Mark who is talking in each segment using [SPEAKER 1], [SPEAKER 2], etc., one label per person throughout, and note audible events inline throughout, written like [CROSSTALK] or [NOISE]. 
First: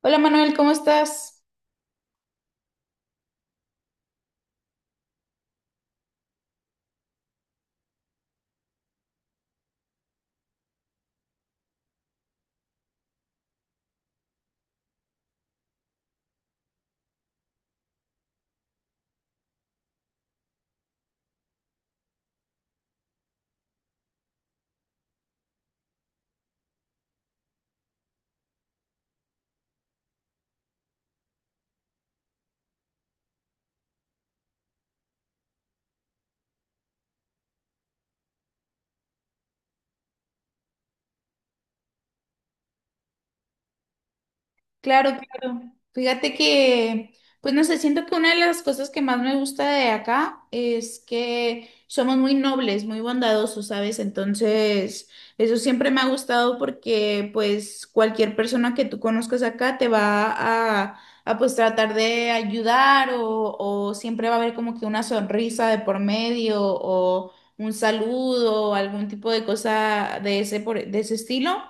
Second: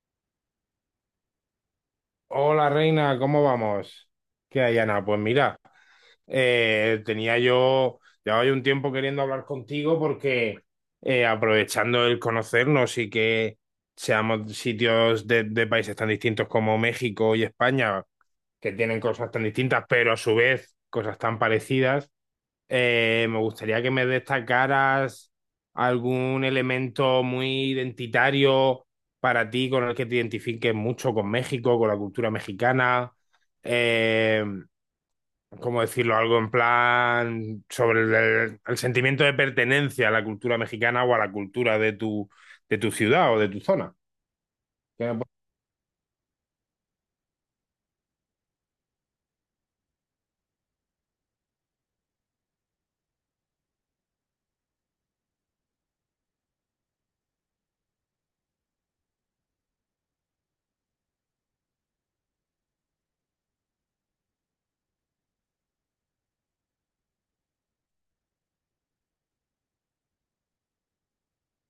[SPEAKER 1] Hola Manuel, ¿cómo estás?
[SPEAKER 2] Hola Reina, ¿cómo vamos? ¿Qué hay, Ana? Pues mira, tenía yo, llevaba yo un tiempo queriendo hablar contigo porque aprovechando el conocernos y que seamos sitios de países tan distintos como México y España, que tienen cosas tan distintas, pero a su vez cosas tan parecidas, me gustaría que me destacaras algún elemento muy identitario para ti con el que te identifiques mucho con México, con la cultura mexicana. Eh, ¿Cómo decirlo? Algo en plan sobre el sentimiento de pertenencia a la cultura mexicana o a la cultura de de tu ciudad o de tu zona. ¿Qué
[SPEAKER 1] Claro,
[SPEAKER 2] me pu-
[SPEAKER 1] claro. Fíjate que, pues no sé, siento que una de las cosas que más me gusta de acá es que somos muy nobles, muy bondadosos, ¿sabes? Entonces, eso siempre me ha gustado porque, pues, cualquier persona que tú conozcas acá te va a pues, tratar de ayudar o siempre va a haber como que una sonrisa de por medio o un saludo o algún tipo de cosa de ese, de ese estilo.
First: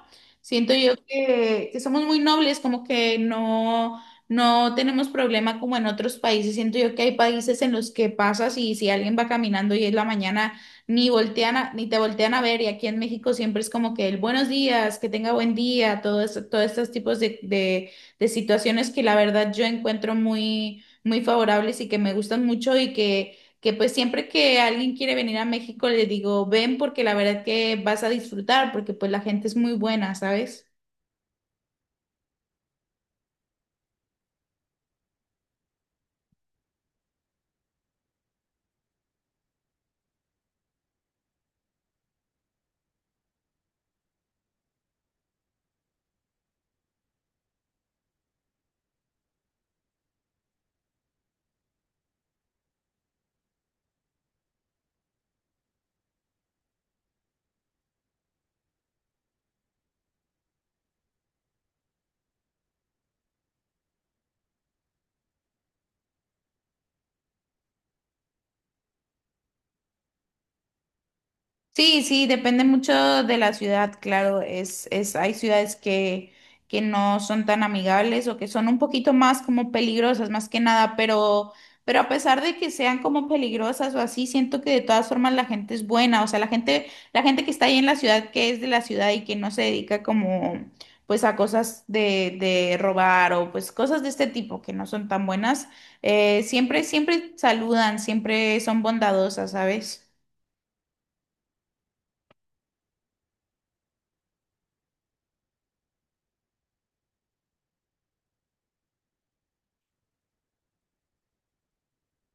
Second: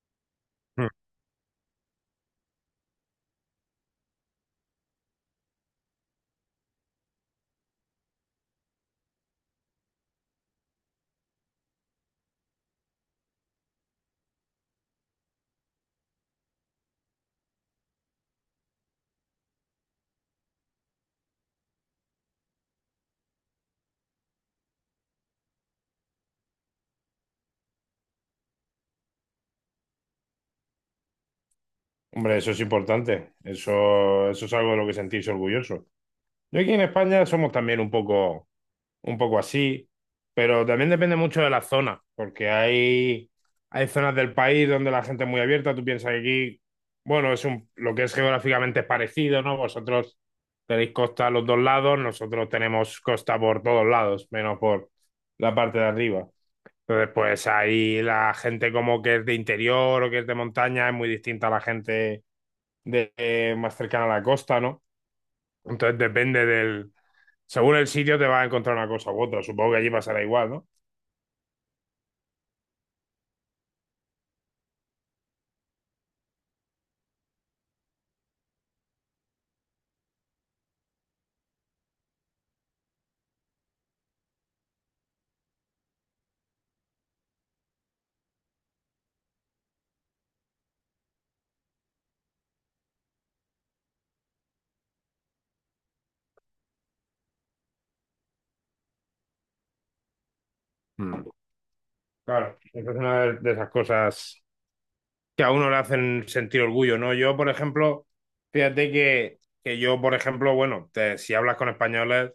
[SPEAKER 1] Siento
[SPEAKER 2] Mm.
[SPEAKER 1] yo que somos muy nobles, como que no, no tenemos problema como en otros países. Siento yo que hay países en los que pasas y si alguien va caminando y es la mañana, ni te voltean a ver. Y aquí en México siempre es como que el buenos días, que tenga buen día, todos estos tipos de situaciones que la verdad yo encuentro muy, muy favorables y que me gustan mucho y que pues siempre que alguien quiere venir a México le digo, ven porque la verdad que vas a disfrutar, porque pues la gente es muy buena, ¿sabes?
[SPEAKER 2] Hombre, eso es importante. Eso es algo de lo que sentirse orgulloso. Yo aquí en España somos también un poco. Un poco así, pero también depende mucho de la zona, porque hay zonas del país donde la gente es muy abierta, tú piensas que aquí, bueno, es un, lo que es geográficamente es parecido, ¿no? Vosotros tenéis costa a los dos lados, nosotros tenemos costa por todos lados, menos por la parte de arriba. Entonces, pues ahí la gente como que es de interior o que es de montaña es muy distinta a la gente de, más cercana a la costa, ¿no? Entonces depende del, según el sitio te vas a encontrar una cosa u otra. Supongo que allí pasará igual, ¿no?
[SPEAKER 1] Sí, sí, depende mucho de la ciudad, claro, hay ciudades que no son tan amigables o que son un poquito más como peligrosas, más que nada, pero a pesar de que sean como peligrosas o así, siento que de todas formas la gente es buena, o sea, la gente que está ahí en la ciudad, que es de la ciudad y que no se dedica como, pues a cosas de robar o pues cosas de este tipo que no son tan buenas, siempre, siempre saludan, siempre son bondadosas, ¿sabes?
[SPEAKER 2] Mm. Claro, esa es una de esas cosas que a uno le hacen sentir orgullo, ¿no? Yo, por ejemplo, fíjate que yo, por ejemplo, bueno, si hablas con españoles,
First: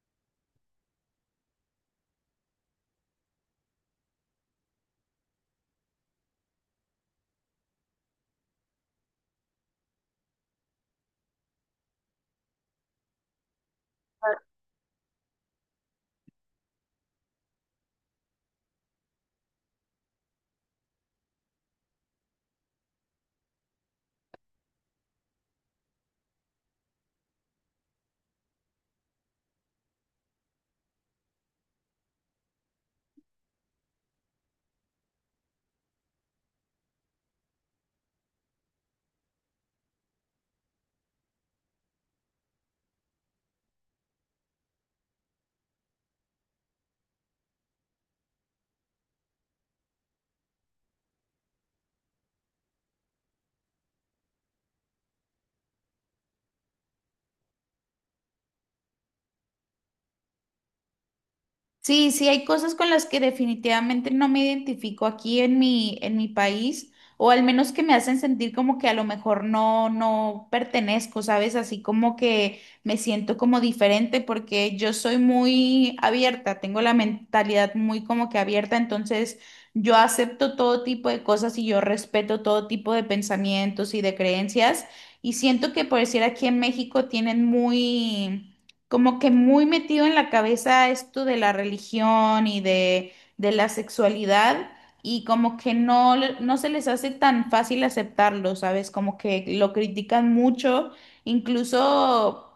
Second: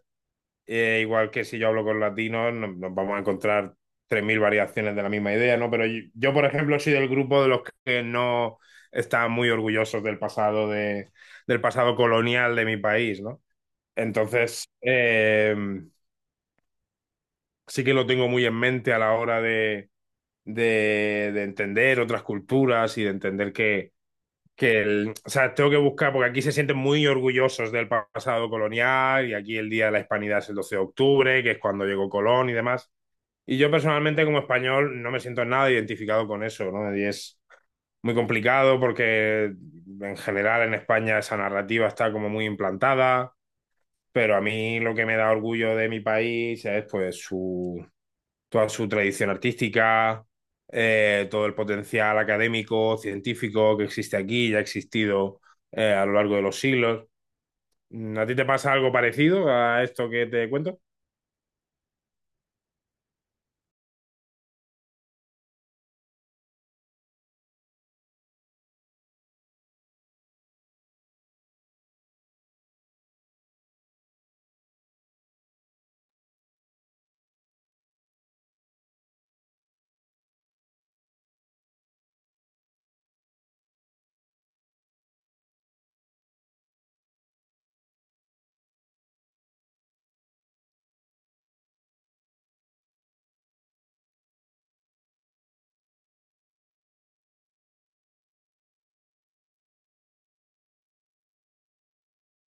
[SPEAKER 2] igual que si yo hablo con latinos, nos vamos a encontrar 3000 variaciones de la misma idea, ¿no? Pero yo, por ejemplo, soy del grupo de los que no están muy orgullosos del pasado, de, del pasado colonial de mi país, ¿no? Entonces, así que lo tengo muy en mente a la hora de entender otras culturas y de entender que el, o sea, tengo que buscar, porque aquí se sienten muy orgullosos del pasado colonial y aquí el Día de la Hispanidad es el 12 de octubre, que es cuando llegó Colón y demás. Y yo personalmente como español no me siento nada identificado con eso, ¿no? Y es muy complicado porque en general en España esa narrativa está como muy implantada, pero a mí lo que me da orgullo de mi país es pues su, toda su tradición artística, todo el potencial académico, científico que existe aquí y ha existido a lo largo de los siglos. Mm, ¿a ti te pasa algo parecido a esto que te cuento?
[SPEAKER 1] Sí, sí, hay cosas con las que definitivamente no me identifico aquí en mi país, o al menos que me hacen sentir como que a lo mejor no, no pertenezco, ¿sabes? Así como que me siento como diferente porque yo soy muy abierta, tengo la mentalidad muy como que abierta, entonces yo acepto todo tipo de cosas y yo respeto todo tipo de pensamientos y de creencias, y siento que por decir aquí en México tienen muy como que muy metido en la cabeza esto de la religión y de la sexualidad y como que no, no se les hace tan fácil aceptarlo, ¿sabes? Como que lo critican mucho, incluso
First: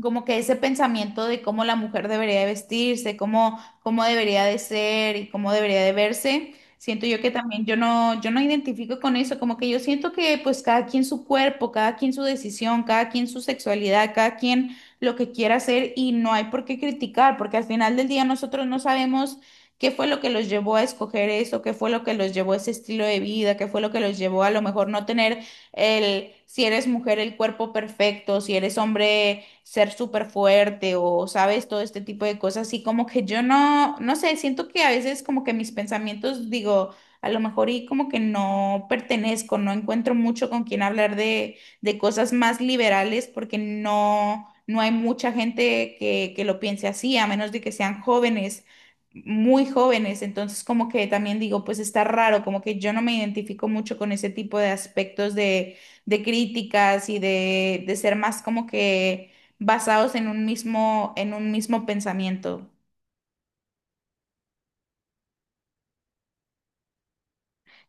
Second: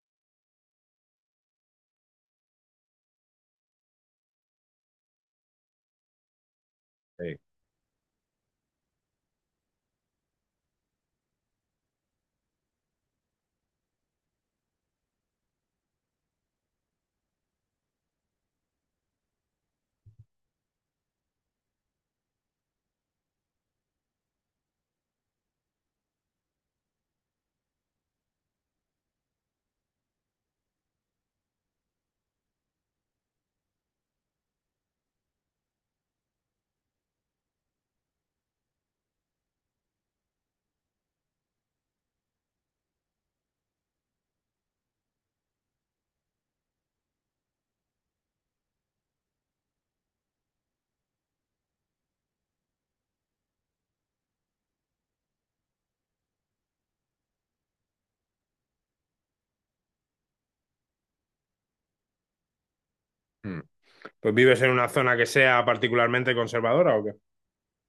[SPEAKER 1] como que ese pensamiento de cómo la mujer debería de vestirse, cómo, cómo debería de ser y cómo debería de verse. Siento yo que
[SPEAKER 2] Sí.
[SPEAKER 1] también yo no, yo no identifico con eso, como que yo siento que pues cada quien su cuerpo, cada quien su decisión, cada quien su sexualidad, cada quien lo que quiera hacer y no hay por qué criticar, porque al final del día nosotros no sabemos qué fue lo que los llevó a escoger eso, qué fue lo que los llevó a ese estilo de vida, qué fue lo que los llevó a lo mejor no tener el, si eres mujer, el cuerpo perfecto, si eres hombre, ser súper fuerte o sabes todo este tipo de cosas. Y como que yo no, no sé, siento que a veces como que mis pensamientos digo... A lo mejor y como que no pertenezco, no encuentro mucho con quien hablar de cosas más liberales porque no, no hay mucha gente que lo piense así, a menos de que sean jóvenes, muy jóvenes. Entonces, como que también digo, pues está raro, como que yo no me identifico mucho con ese tipo de aspectos de críticas y de ser más como que basados en un mismo pensamiento.
[SPEAKER 2] Mm. Pues vives en una zona que sea particularmente conservadora, ¿o qué?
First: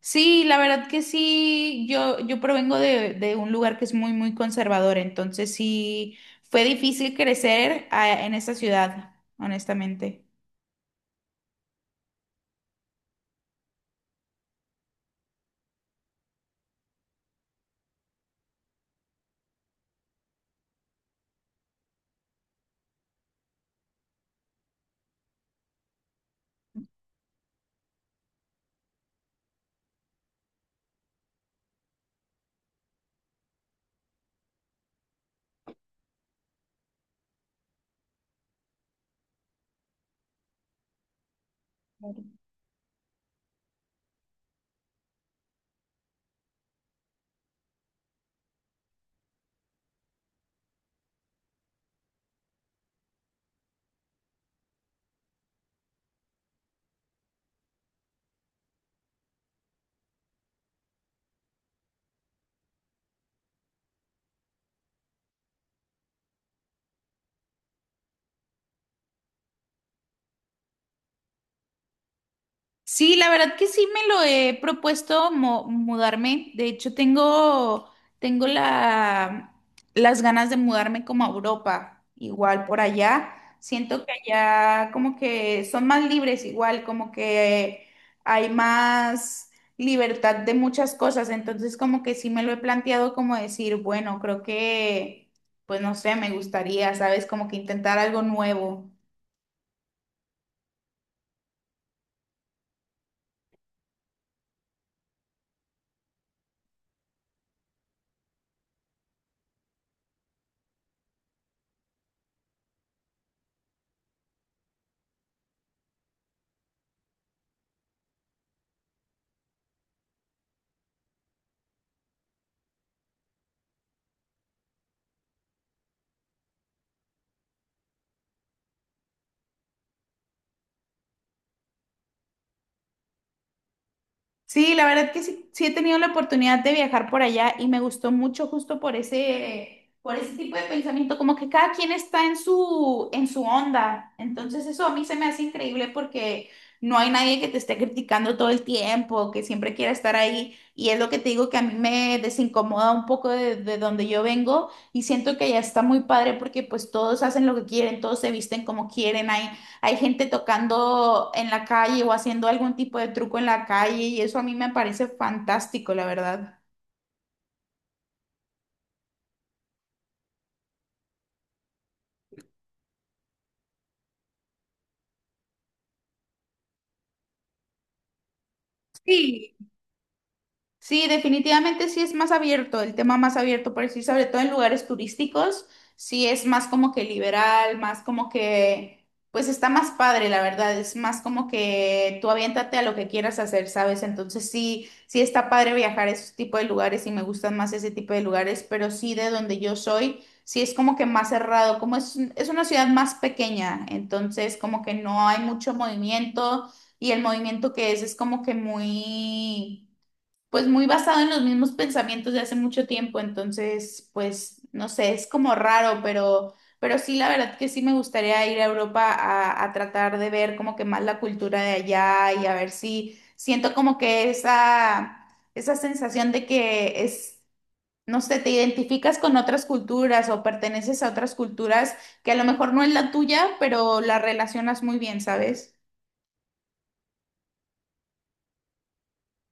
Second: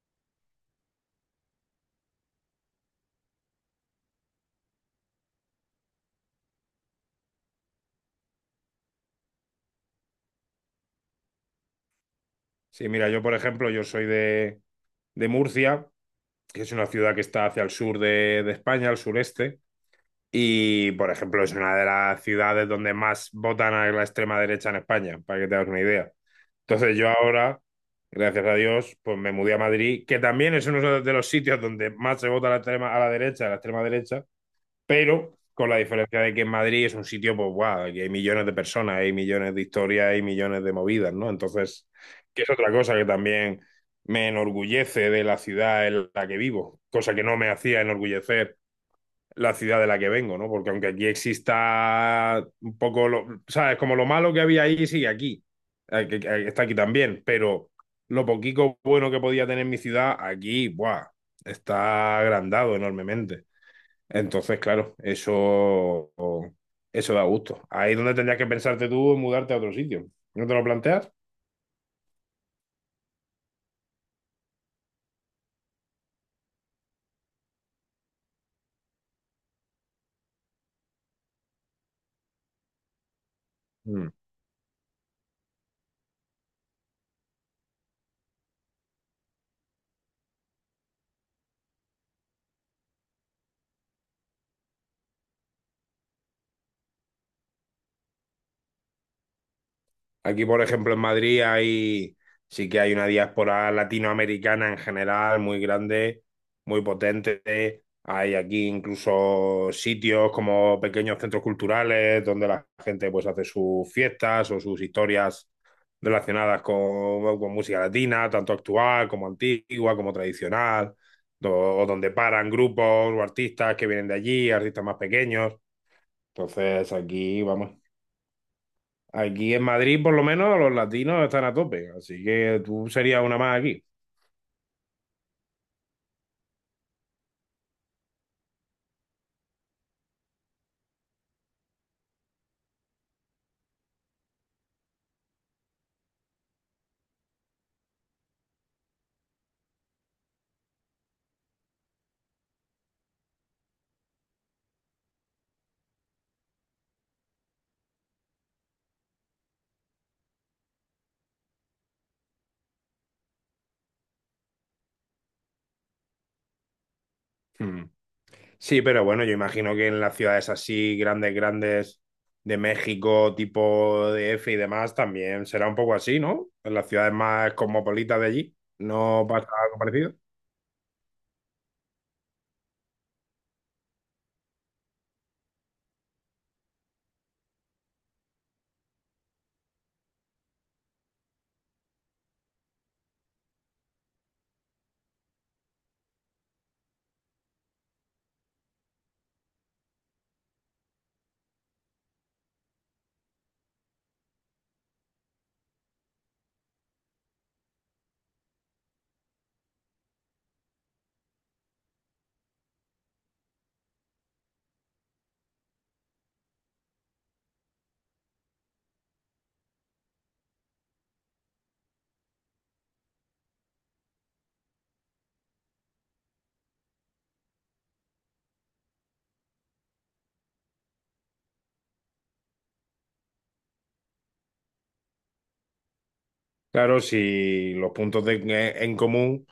[SPEAKER 1] Sí, la verdad que sí, yo provengo de un lugar que es muy, muy conservador, entonces sí, fue difícil crecer en esa ciudad, honestamente.
[SPEAKER 2] Sí, mira, yo por ejemplo, yo soy de Murcia, que es una ciudad que está hacia el sur de España, al sureste, y por ejemplo es una de las ciudades donde más votan a la extrema derecha en España, para que te hagas una idea. Entonces yo ahora, gracias a Dios, pues me mudé a Madrid, que también es uno de los sitios donde más se vota a la extrema, a la derecha, a la extrema derecha, pero con la diferencia de que en Madrid es un sitio, pues, guau, aquí hay millones de personas, hay millones de historias, hay millones de movidas, ¿no? Entonces, que es otra cosa que también me enorgullece de la ciudad en la que vivo, cosa que no me hacía enorgullecer la ciudad de la que vengo, ¿no? Porque aunque aquí exista un poco, lo, ¿sabes? Como lo malo que había ahí sigue aquí, está aquí también, pero lo poquito bueno que podía tener mi ciudad aquí, ¡buah! Está agrandado enormemente. Entonces, claro, eso da gusto. Ahí es donde tendrías que pensarte tú en mudarte a otro sitio. ¿No te lo planteas?
[SPEAKER 1] Sí, la verdad que sí me lo he propuesto mudarme. De hecho, tengo, tengo la, las ganas de mudarme como a Europa, igual por allá. Siento que allá como que son más libres, igual como que hay más libertad de muchas cosas. Entonces, como que sí me lo he planteado como decir, bueno, creo que, pues no sé, me gustaría, ¿sabes? Como que intentar algo nuevo.
[SPEAKER 2] Aquí, por ejemplo, en sí que hay una diáspora latinoamericana en general muy grande, muy potente. Hay aquí incluso sitios como pequeños centros culturales donde la gente pues hace sus fiestas o sus historias relacionadas con, bueno, con música latina, tanto actual como antigua, como tradicional, do- o donde paran grupos o artistas que vienen de allí, artistas más pequeños. Entonces, aquí vamos. Aquí en Madrid, por lo menos, los latinos están a tope, así que tú serías una más aquí.
[SPEAKER 1] Sí, la verdad que sí, sí he tenido la oportunidad de viajar por allá y me gustó mucho justo por ese tipo de pensamiento, como que cada quien está en su onda. Entonces eso a mí se me hace increíble porque no hay nadie que te esté criticando todo el tiempo, que siempre quiera estar ahí. Y es lo que te digo que a mí me desincomoda un poco de donde yo vengo y siento que allá está muy padre porque pues todos hacen lo que quieren, todos se visten como quieren, hay hay gente tocando en la calle o haciendo algún tipo de truco en la calle y eso a mí me parece fantástico, la verdad.
[SPEAKER 2] Mm. Sí, pero bueno, yo imagino que en las ciudades así, grandes, grandes, de México, tipo de DF y demás, también será un poco así, ¿no? En las ciudades más cosmopolitas de allí, ¿no pasa
[SPEAKER 1] Sí,
[SPEAKER 2] algo parecido?
[SPEAKER 1] sí, definitivamente sí es más abierto, el tema más abierto, por decir, sobre todo en lugares turísticos, sí es más como que liberal, más como que, pues está más padre, la verdad, es más como que tú aviéntate a lo que quieras hacer, ¿sabes? Entonces sí, sí está padre viajar a ese tipo de lugares y me gustan más ese tipo de lugares, pero sí de donde yo soy, sí es como que más cerrado, como es una ciudad más pequeña, entonces como que no hay mucho movimiento y el movimiento que es como que muy pues muy basado en los mismos pensamientos de hace mucho tiempo, entonces, pues, no sé, es como raro, pero sí, la verdad que sí me gustaría ir a Europa a tratar de ver como que más la cultura de allá y a ver si siento como que esa sensación de que es, no sé, te identificas con otras culturas o perteneces a otras culturas que a lo mejor no es la tuya, pero la relacionas muy bien, ¿sabes?
[SPEAKER 2] Claro, si los en común,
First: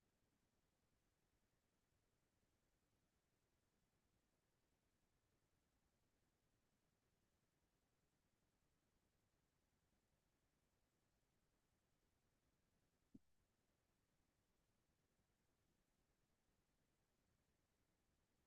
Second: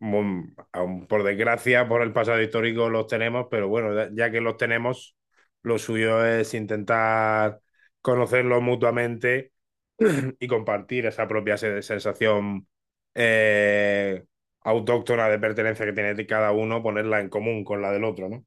[SPEAKER 2] mm, aun por desgracia, por el pasado histórico los tenemos, pero bueno, ya que los tenemos, lo suyo es intentar conocerlos mutuamente [CLEARS THROAT] y compartir esa propia sensación eh, autóctona de pertenencia que tiene cada uno, ponerla en común con la del otro, ¿no?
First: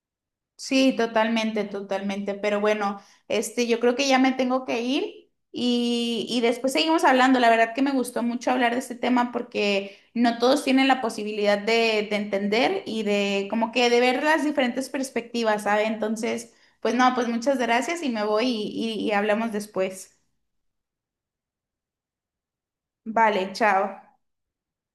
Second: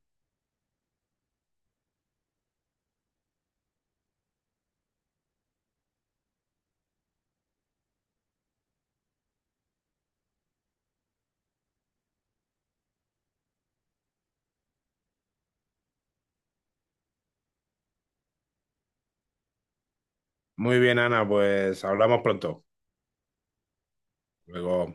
[SPEAKER 1] Sí, totalmente, totalmente. Pero bueno, este, yo creo que ya me tengo que ir y después seguimos hablando. La verdad que me gustó mucho hablar de este tema porque no todos tienen la posibilidad de entender y de como que de ver las diferentes perspectivas, ¿sabe? Entonces, pues no, pues muchas gracias y me voy y y hablamos después.
[SPEAKER 2] Muy bien, Ana, pues hablamos pronto.
[SPEAKER 1] Vale, chao.
[SPEAKER 2] Luego.